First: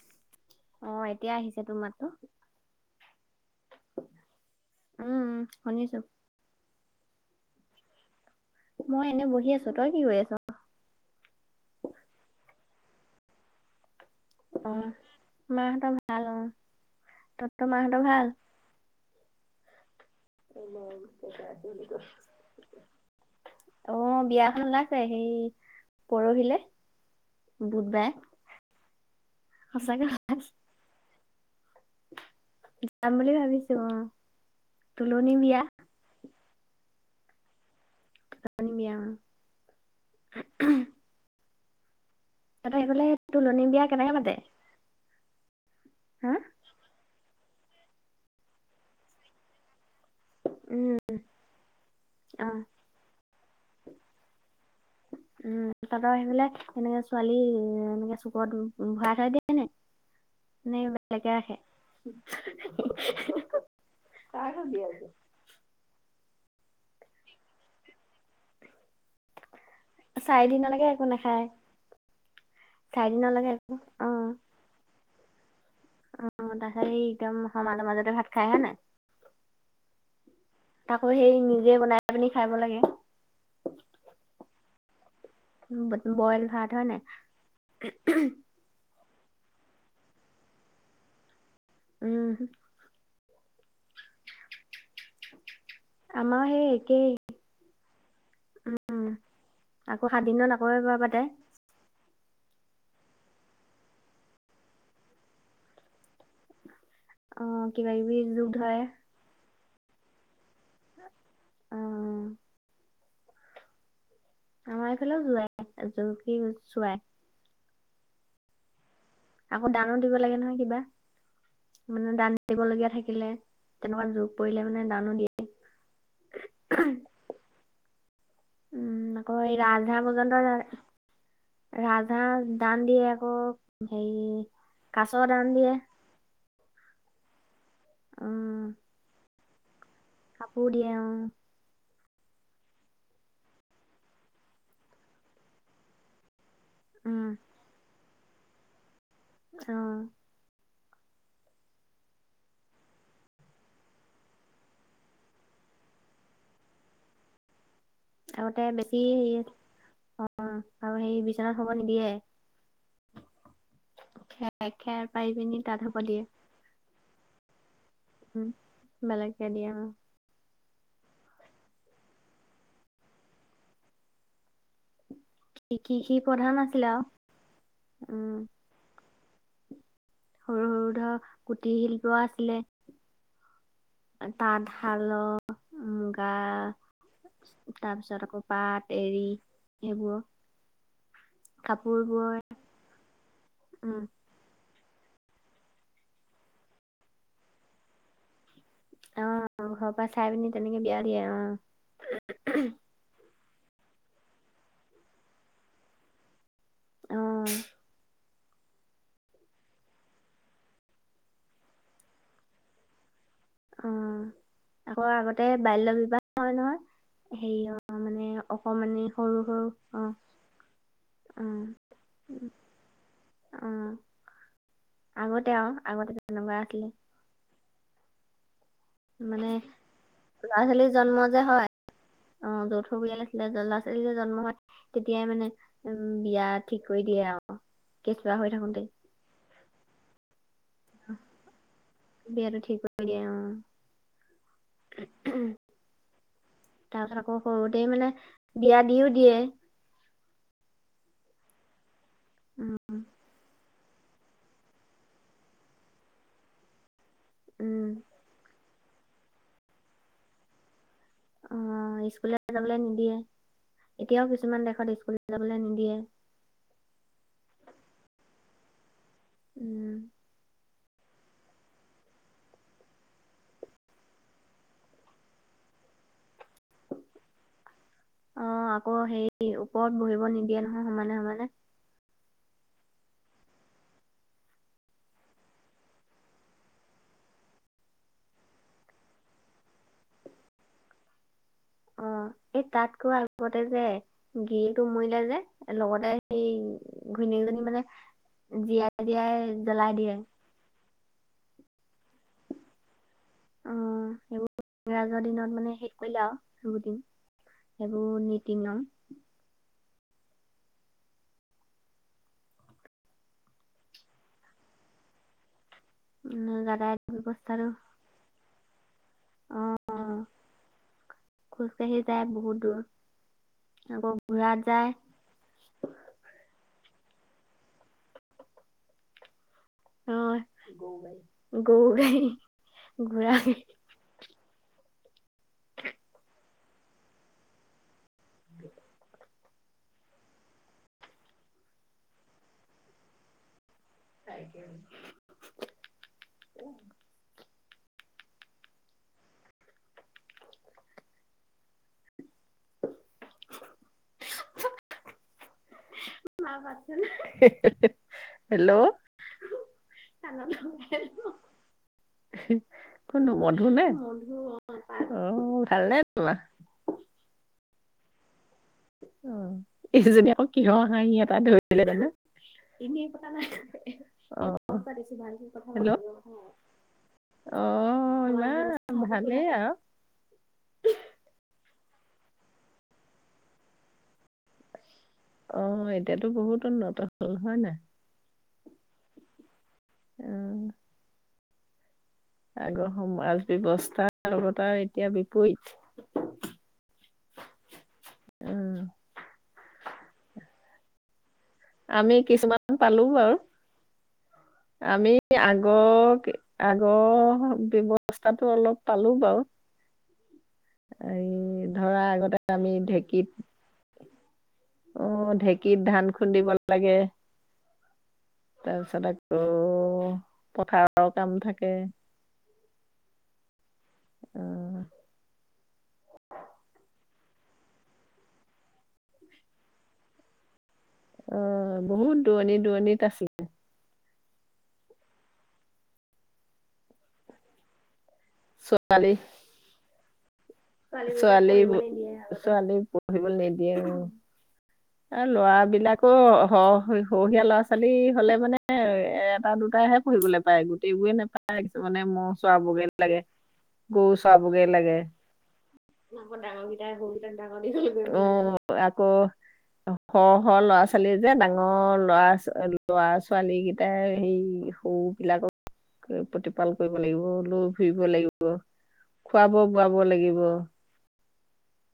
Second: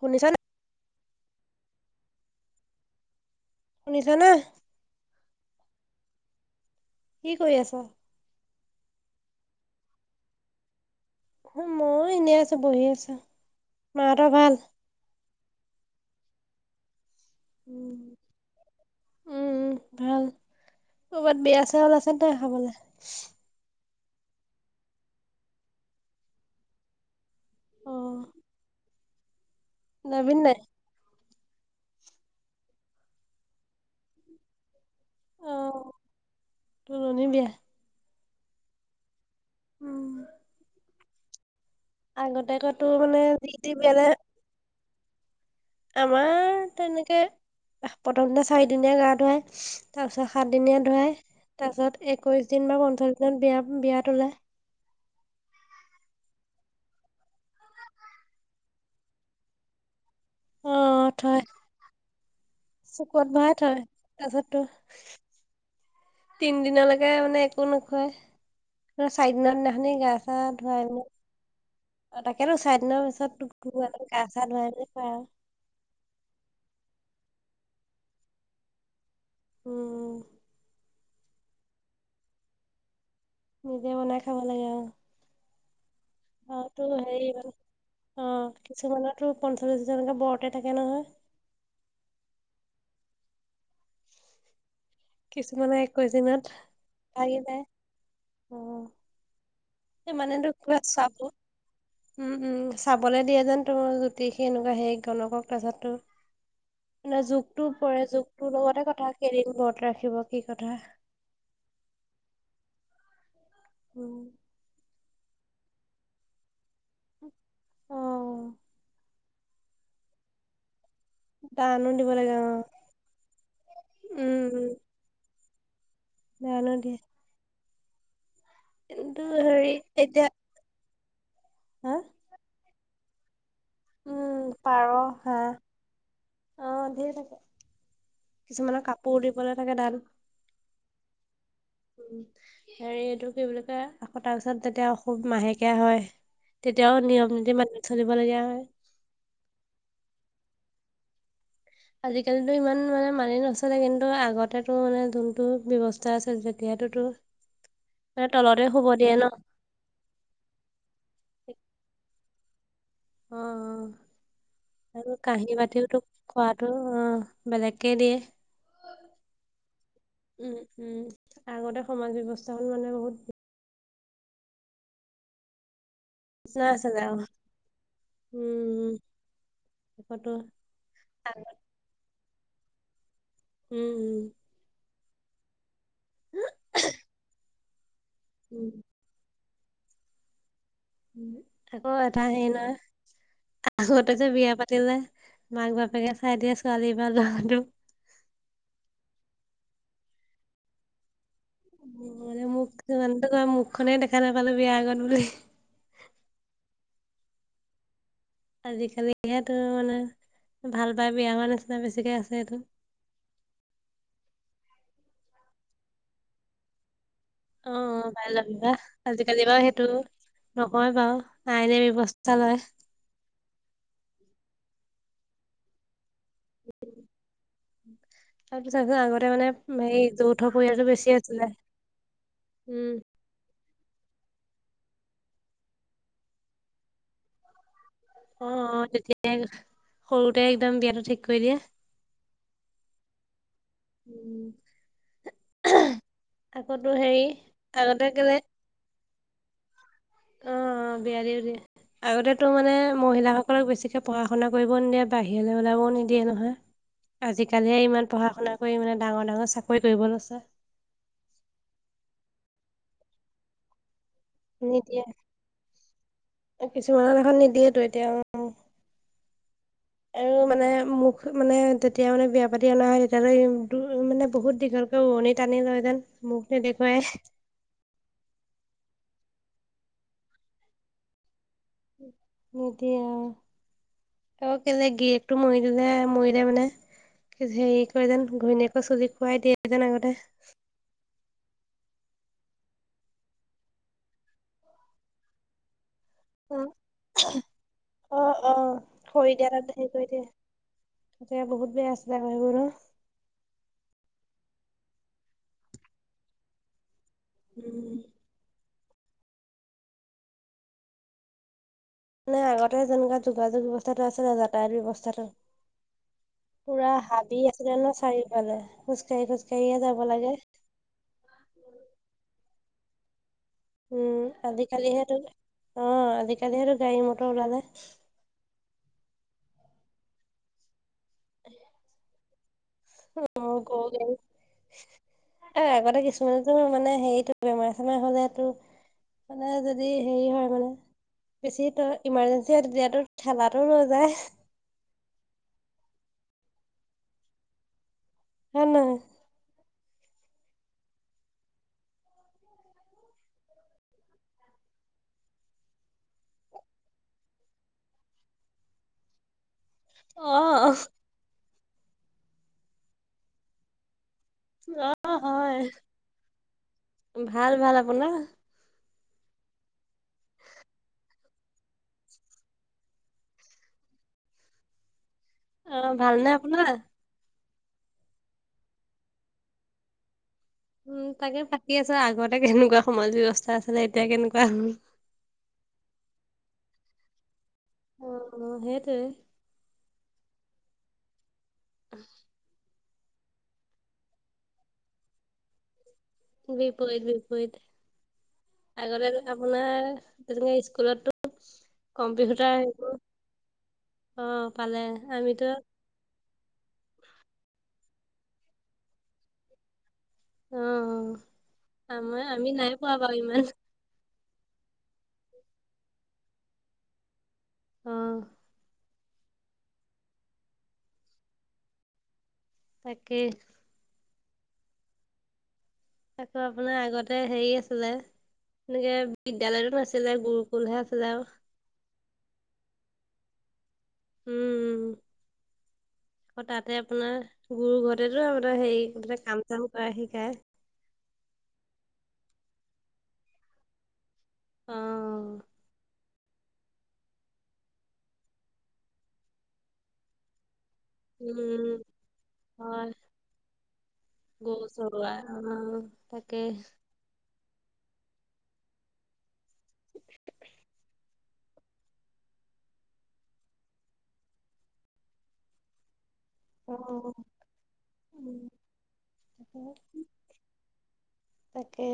শুনিচা নাই? অ', এতিয়া আহিছে তোৰ মাততো। শুনিছা নে? উম, শুনিছোঁ। কি কৰি আছা? মই এনে বহি আছোঁ তই কি কৰি আছ'? মই এনেই আছোঁ বহি আছো, মাহঁতৰ ভাল? অ' মাহঁতৰ ভাল অ' তহঁতৰ মাহঁতৰ উম ভাল? উম' ভাল কৰ'বাত বিয়া- চিয়া আছেনে নাই খাবলে? অ' বিয়াখন ওলাইছে, সেই পৰহিলে অ' বুধবাৰে। আ গ যাবি [unintelligible] নাই? যাম বুলি ভাবিছো অ' তুলনি বিয়া। তুলনী বিয়া। উম উ' আগতে মানে যি তুলনি টি বিয়া কেনেকে পাতে হা আমাৰ তেনেকে, প্ৰথমতে চাৰিদিনীয়া গা ধুৱাই। তাৰপিছত সাতদিনীয়া উম ধুৱায়। তাৰপিছত একৈছ অ দিন বা পঞ্চলছ দিনত বিয়া বিয়া তোলায়। উম' তহঁতৰ সেই পিনে এনেকে ছোৱালী এনেকে চুকত ভৰাই থৈ দিয়ে নে? নেই অ' বেলেগকে থয় ৰাখে? চুকত ভৰাই থয়। [unintelligible] তিন দিনলৈকে মানে একো নোখুৱাই চাৰি দিনত ন অথনি গা-চা চাৰিদিনলৈকে ধুৱাই। একো নাখায় অ' তাকেতো চাৰিদিনৰ পিছত চাৰিদিনলৈকে একো অ গা-চা ধুৱাই আৰু। অ' একদম সমাজৰ মাজতে ভাত খায় হয় নাই? উম উম। তাকো সেই নিজে বনাই পিনি খাই লাগে। নিজে বনাই খাব লাগে আৰু। বইল ভাত হয় নাই? কিছুমানৰো পঞ্চল্লিছ দিবলৈকে বৰতে থাকে নহয়। উম' কিছুমানে আমাৰ সেই একেই ভাঙি যায়। [unintelligible] আকৌ সাত মানে দিনত ৰ আকৌ ক এবাৰ চাব পাতে [unintelligible] চাবলৈ দিয়ে যেন তোৰ জ্যোতিষ সি এনেকুৱা হেইৰি গণকক তাৰপছত। অ যুগটো কিবা পৰে কিবি জোক যুগটো ধৰে লগতে কথা কেইদিন বত ৰাখিব কি কথা। অ' উম। আমাৰ এইফালেও যোৱাই চোৱাই। [unintelligible] অ আকৌ দানো দিব লাগে নহয় কিবা। দানো দিব মানে লাগে দান অ দিবলগীয়া থাকিলে তেনেকুৱা যুগ উম পৰিলে উম মানে দানো দিয়ে। দানো দিয়ে। উম' কিন্তু আকৌ হেৰি এতিয়া ৰাজ-হাঁহ হা? ৰাজ- হাঁহ দান দিয়ে আকৌ উম, হেৰি পাৰ, কাছৰ হাঁহ দান দিয়ে। অ' ধেৰ থাকে। উম কিছুমানৰ কাপোৰ দিবলে থাকে দান। কাপোৰ দিয়ে। অ' হেৰি এইটো কি বুলি কয় তাৰ পিছত যেতিয়া সুব মাহেকীয়া হয়। তেতিয়াও উম নিয়ম-নীতি মানি চলিবলগীয়া হয়। অ'। আজি-কালো ইমান মানে মানি নচলে। কিন্তু আগতে মানে যোনটো ব্যৱস্থা আছে যেতিয়াতোতো তলতে শুব দিয়ে ন? অ' আৰু সেই বিচনাত শুব নিদিয়ে। খেৰ অ' খেৰ আৰু পাৰি পিনি কাঁহী তাত হ'ব বাতিওতো দিয়ে খোৱাত। টো অ' বেলেগকে দিয়ে। উম, বেলেগকে দিয়া আৰু। উম উম, আগতে সমাজ ব্যৱস্থা হল মানে বহুত। কি কি সি প্ৰধান নিচিনা আছিলা আছিলে আও, আৰু। উম আকৌতো সৰু সৰু ধৰ কুটিৰ শিল্প আছিলে। উম উম। তাঁত শালঅ মুগা উম তাৰপিছত আকৌ উম পাত এৰি সেইবোৰ আকৌ কাপোৰ এটা বৈ হেৰি নহয়, উম আগতে যে বিয়া পাতি পাতে যে মাক বাপেকে চাই দিয়ে ছোৱালী বা লৰাটোক। অৱ ঘৰ পৰা চাই পিনি তেনেকে বিয়া দিয়ে অৱ। মানে মোক মানো ক মুখনে দেখা নাপালো বিয়া আগত বুলে অৱ। আজি কালিহেতো মানে ভাল পাই বিয়া হোৱাৰ নিচিনা বেছিকে আছে সটো। অৱ আকৌ আগতে বাল্য বিবাহ হয় নহয়। হেৰি অৱ অ অৱ মানে বাল্য বিবাহ অকমানি সৰু আজিকালি বাও সৰু সেইটো। অ নকও বাও আইনে ব্যৱস্থা লয়। অৱ আগতে আও আগতে তেনেকুৱা আছিলে। তাৰপিছত আকৌ আও মানে ল'ৰা ছোৱালী জন্ম যে আছিলে হয়, অৱ যৌথ উম পৰিয়ালে ল'ৰা ছোৱালী যে জন্ম হয় তেতিয়াই মানে উম বিয়া ঠিক কৰি দিয়ে আও। কেছোৱা অ হৈ অ থাকোংতে। তেতিয়াই সৰুতে একদম বিয়াতটো ঠিক কৰি দিয়ে। বিয়াতটো ঠিক কৰি দিয় অৱ। উম আকৌতো তাৰপিছত হেৰি আকৌ সৰুতেই মানে আগতে কেলে বিয়া দিও দিয়ে। অৱ বিয়া দিও দিয়ে আগতে মানে উম মহিলাসকলক বেছিকে পঢ়া-শুনা কৰিবও নিদিয়ে বাহিৰলৈ ওলাবও নিদিয়ে নহয়। আজি কালিহে উম ইমান পঢ়া-শুনা কৰি মানে ডাঙৰ ডাঙৰ চাকৰি কৰিব লৈছে। অৱ স্কুলে যাবলৈ নিদিয়ে এতিয়াও কিছুমান দেশত স্কুল যাবলৈ নিদিয়ে। এই কিছুমানত দেশত নিদিয়েতো এতিয়াও। উম। আৰু মানে মুখ মানে তেতিয়া মানে বিয়া পাতি অনা হয় তেতিয়ালৈ মানে বহুত দীঘল। তু উনি টানি লয় যেন মোক নে দেখুৱাই। অ আকৌ হেৰি ওপৰত বহিব নিদিয়ে নহয় সমানে সমানে। নিদিয়ে এই অ কেলে গিৰিয়েকতু মৰি দিলে মৰিলে মানে হেৰি কৰে যেন ঘৈণীয়েকৰ চুলি খুৱাই দিয়ে যেন আগতে। অ এই তাতকৈ আগতে যে গৰিটো মৰিলে যে লগতে এই অ', ঘৈণীয়েকজনী মানে অ', অ', জীয়াই দিয়াই জ্বলাই দিয়ে। তেতিয়া বহুত বেয়া আছিলে [unintelligible] উম সেইবোৰ ইংৰাজৰ দিনত মানে শেষ কৰিলে আও সেইবোৰ দিন। উম। এইবোৰ নীতি নিয়ম। নাই আগতে যেনেকুৱা যোগাযোগ ব্যৱস্থাটো আছে যাতায়ত ব্যৱস্থাটো। পুৰা যাতায়াত হাবি আছিলে ব্যৱস্থাটো ন চাৰিওফালে খোজ কাঢ়ি খোজ কাঢ়িয়ে যাব লাগে। খোজকাঢ়ি যায় বহুত দূৰত। উম আজিকালিহেতো অৱ আজিকালিহেতো গাড়ী মটৰ ওলালে। অৱ গৌও গাড়ী। ঘোঁৰা অৱ গোও গাড়ী। এ আগতে কিছুমানতো মানে হেৰিটো বেমাৰ চেমাৰ হলেটো মানে যদি হেৰি হয় মানে বেছি ত' ইমাৰ্জেঞ্চি হয় তেতিয়াতো ঠেলাটো লৈ যায়। [inaudible] হয় নে নহয়? [inaudible] হেল্ল'! অ', কোন নো মধু নে? অ ভাল নে তোমাৰ? ভাল ভাল। আপোনাৰ? অ এইকেইজনী আকৌ কিহৰ হাঁহি এটা ধৰিলে জানো অঁ অঁ। হেল্ল' অ', ভালনে আপোনাৰ? অঁ ইমান ভালেই আৰু। উম তাকে পাতি আছোঁ আগতে কেনেকুৱা সমাজ ব্যৱস্থা আছিলে এতিয়া কেনেকুৱা হল অঁ এতিয়াতো বহুত উন্নত হ'ল। হয় নাই? অঁ সেইটোয়ে। উম [inaudible] আগৰ সমাজ ব্যৱস্থাৰ লগত আৰু এতিয়া বিপৰীত বিপৰীত বিপৰীত উম, আগতে আপোনাৰ তেনেকে স্কুলতো আমি কম্পিউটাৰ কিছুমান সেইবোৰ পালো বাৰু। অ', পালে আমি আমিতো আগৰ আগৰ ব্যৱস্থাটো অলপ পালো বাৰু। অ', এই ধৰা আমাৰ আগতে নাই আমি পোৱা বাৰু ইমান ঢেঁকীত অঁ ঢেঁকীত ধান খুন্দিব লাগে। অ', তাৰপিছত আকৌ পথাৰৰ কাম থাকে। একেই। অঁ। আকৌ বোলে আগতে হেৰি আছিলে এনেকে বিদ্যালয়টো নাছিলে গুৰুকুল হে আছিলে আৰু। অঁ বহুত দূৰণি দূৰণিত আছিলে। উম অ তাতে আপোনাৰ গুৰু ঘৰ তেটো হেৰি ছোৱালী মুঠতে কাম চাম কৰাই শিকায়। ছোৱালী ছোৱালী পঢ়িবলৈ নিদিয়ে এ অ', লৰা বিলাক অ সৰহীয়া ল'ৰা ছোৱালী হলে মানে এটা দুটাইহে পঢ়িবলৈ পায় গো টেই বোৰে উম, নেপায় মানে মহ চোৱাবগে হয় লাগে গৰু চোৱাবগে লাগে। অহ ডাঙৰকেইটাই সৰু কেইটাক ডাঙৰ দিঘল কৰিব লাগে। অহ আকৌ সৰহ সৰহ ল'ৰা ছোৱালী যে ডাঙৰ ল'ৰা ল'ৰা ছোৱালী কেইটাই সেই সৰু বিলাকক প্ৰতিপাল কৰিব অ', লাগিব লৈ ফুৰিব লাগিব উম, খুৱাব বোৱাব লাগিব তাকে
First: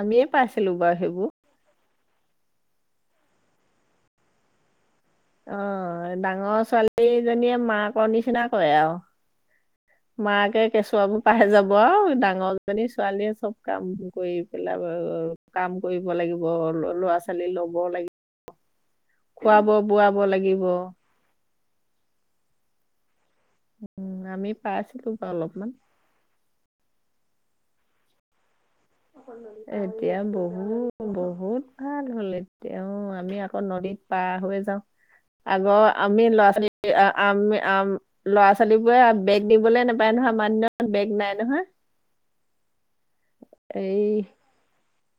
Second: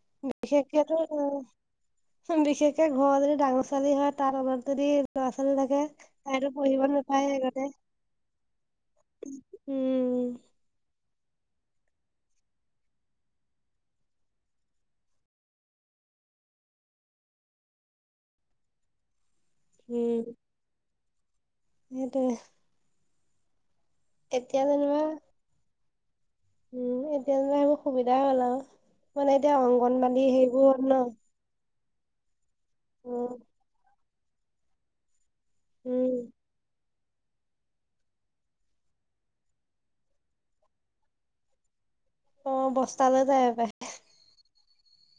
আমিয়ে পাইছিলো বাৰু বিশষকেটো সেইবোৰ বিশেষকে ঘৰত যদি ডাঙৰ ছোৱালী হয় তাৰ তলত যদি ল'ৰা ছোৱালী থাকে অঁ তাইতো ডাঙৰ পঢ়িব নাপায় ছোৱালীজনীয়ে আগতে মাকৰ নিচিনা কৰে আৰু উম। মাকে কেঁচুৱা বোৰ পাই যাব আৰু ডাঙৰজনী ছোৱালীয়ে চব কাম কৰি পেলাব আৰু কাম কৰিব লাগিব ল'ৰা ছোৱালী ল'ব লাগিব। খুৱাব বোৱাব লাগিব, সেইটো উ আমি পাই যেনিবা আছিলো বা অলপমান উম এতিয়া পৰা এইবোৰ সুবিধাই হ'ল আৰু। মানে এতিয়া এতিয়া অংগনবাদী বহু সেইবোৰ হ'ল ন' বহুত ভাল হ'ল এতিয়া অ উম, আমি আকৌ নদীত পাৰ হৈ যাওঁ - আগ আমি উম, ল'ৰা ছোৱালী, আমি আম ল'ৰা ছোৱালী বোৰে বেগ নিবলে নাপায় নহয় আমাৰ দিনত বেগ নাই নহয়। অ বস্তা লৈ যায় হপাই এই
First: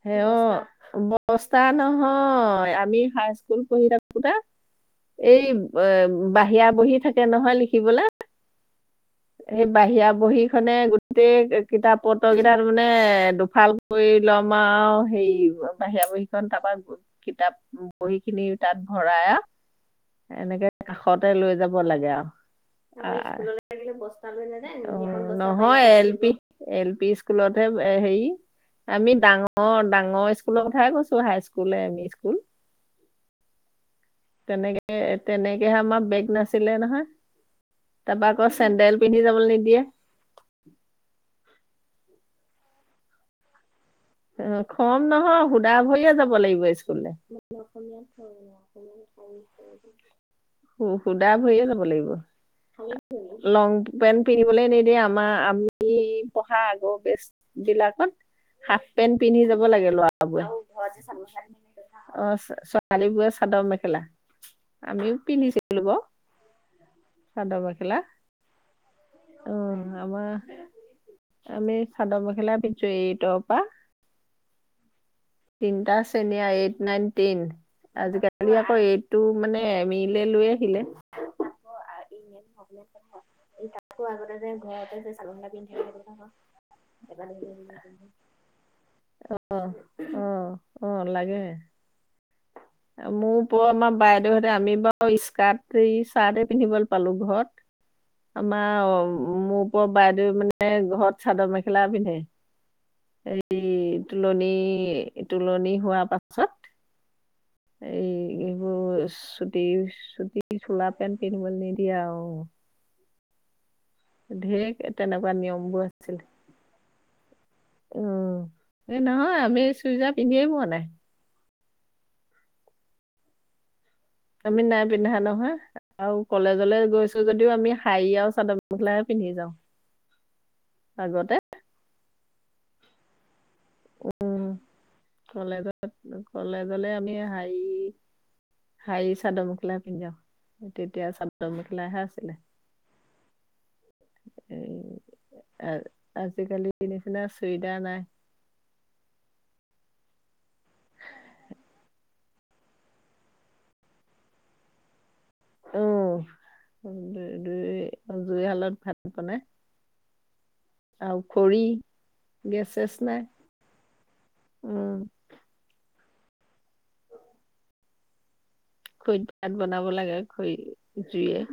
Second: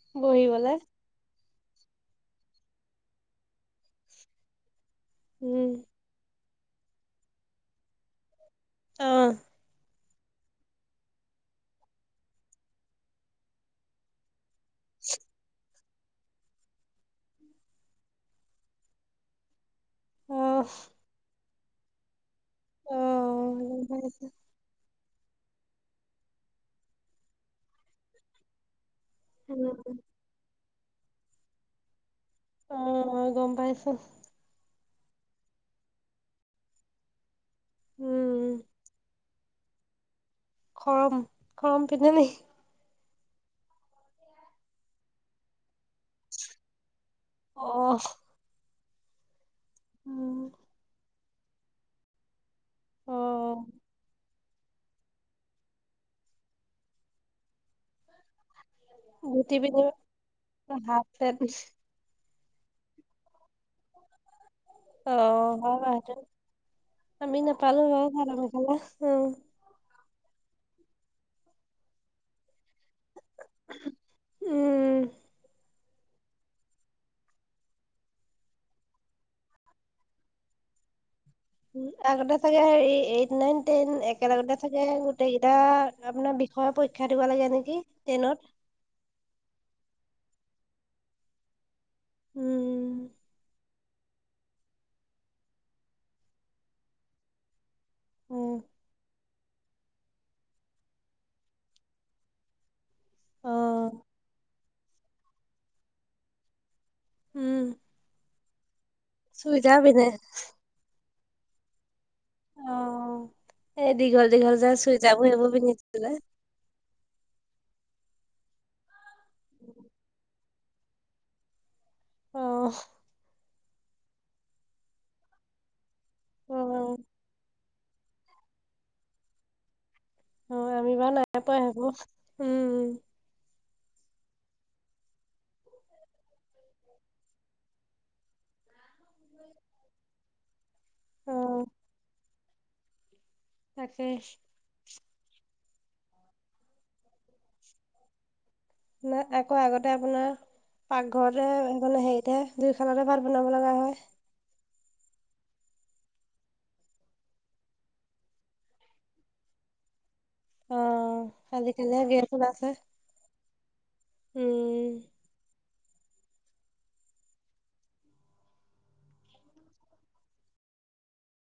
সে অ বহিবলে বস্তা নহয় আমি হাই স্কুল পঢ়ি থাকোতা এই উম এ বাহিৰা বহী থাকে নহয় লিখিবলে, আহ সেই বাহিৰা বহী খনে গ গোটেই কিতাপ পত্ৰ কেইটাৰ ত মানে দুফাল কৰি ল'ম তোমাৰ হেৰি বাহিৰা বহীখন তাৰপা কিতাপ বহি খিনি তাত ভৰাই এনেকে আহ কাষতে লৈ যাব লাগে আৰু আহ গম পাইছো উ নহয় এল পি এল পি স্কুলতহে হেৰি আমি উম ডাঙৰ ডাঙৰ স্কুলৰ কথাই কৈছো high school M E school অ অ গম পাইছোঁ। তেনেকে তেনেকেহে আমাৰ বেগ নাছিলে নহয় তাৰপৰা আকৌ উম চেডেল পিন্ধি যাবলে নিদিয়ে। খৰম খৰম পিন্ধে নে? উ খৰম নহয় সুধা ভৰিয়ে যাব লাগিব স্কুললে। অ উম শুদা ভৰিয়ে যাব লাগিব। অ লং পেন্ট পিন্ধিবলৈ নিদিয়ে আমাৰ আমি পঢ়া আগৰ বেষ্ট বিলাকত হাফ পেন্ট পিন্ধি যাব লাগে লৰাবোৰে হাফ পেন্ট অ ছোৱালী বোৰে চাদৰ মেখেলা অ আমিও হয় পিন্ধিছিলো বাৰু সেইটো। চাদৰ মেখেলা। ভালমে খালা উম [unintelligible] উ আমাৰ আমি চাদৰ মেখেলা পিন্ধিছোঁ এই তৰ পৰা উম তিনিটা শ্ৰেণী আ এইট নাইন টেন। আজিকালি আকৌ এইটটো মানে এম ইলে লৈ আহিলে আগতে চাগে হেৰি এইট নাইন টেন তাকো আগতে যে একেলগতে থাকে ঘৰতে যে চাদৰ মেখেলা গোটেইকেইটা পিন্ধি থাকে সেইটো আপোনাৰ বিষ পৰীক্ষা দিব লাগে নেকি টেইনত অ আহ আহ লাগে। উম মোৰ ওপৰৰ আমাৰ বাইদেউহতে আমি বাৰু স্কাৰ্ট এই চাৰ্টেই পিন্ধিব পালো ঘৰত উম আমাৰ মোৰ ওপৰৰ বাইদেউ মানে ঘৰত চাদৰ মেখেলা পিন্ধে। অ এই তুলনি তুলনি হোৱাৰ পাছত। উম এই এইবোৰ চুটি চুইজাৰ পিন্ধে চুটি চোলা পেন্ট পিন্ধিবলৈ নিদিয়ে আৰু এ দীঘল দীঘল ঢেৰ যে চুইজাৰ বোৰ তেনেকুৱা সেইবোৰ নিয়মবোৰ পিন্ধিছিলে। উ এই নহয় আমি চুইদাৰ পিন্ধিয়ে পোৱা নাই। অ আমি নাই পিন্ধা নহয় আও কলেজলে অ', গৈছো যদিও আমি শাৰী আৰু চাদ মেখেলা হে পিন্ধি যাওঁ অ আমি বাৰু আগতে নাই পোৱা হেবোৰ উম উম, কলেজত কলেজলে আমি হাই হাৰী চাদৰ মেখেলা পিন্ধি যাওঁ তেতিয়া চাদৰ অ', মেখেলাহে আছিলে তাকেই এ আজিকালি নিচিনা চুইদাৰ নাই নাই আকৌ আগতে আপোনাৰ পাকঘৰতে মানে হেৰিতে জুই শালতে ভাত বনাব লগা হয়। উম জুই জুই জুইশালত ভাত বনাই আৰু অ', খৰি আজিকালিহে গেছ ওলাইছে, চেছ নাই উম খৰিত ভাত বনাব লাগে খৰি জুইয়ে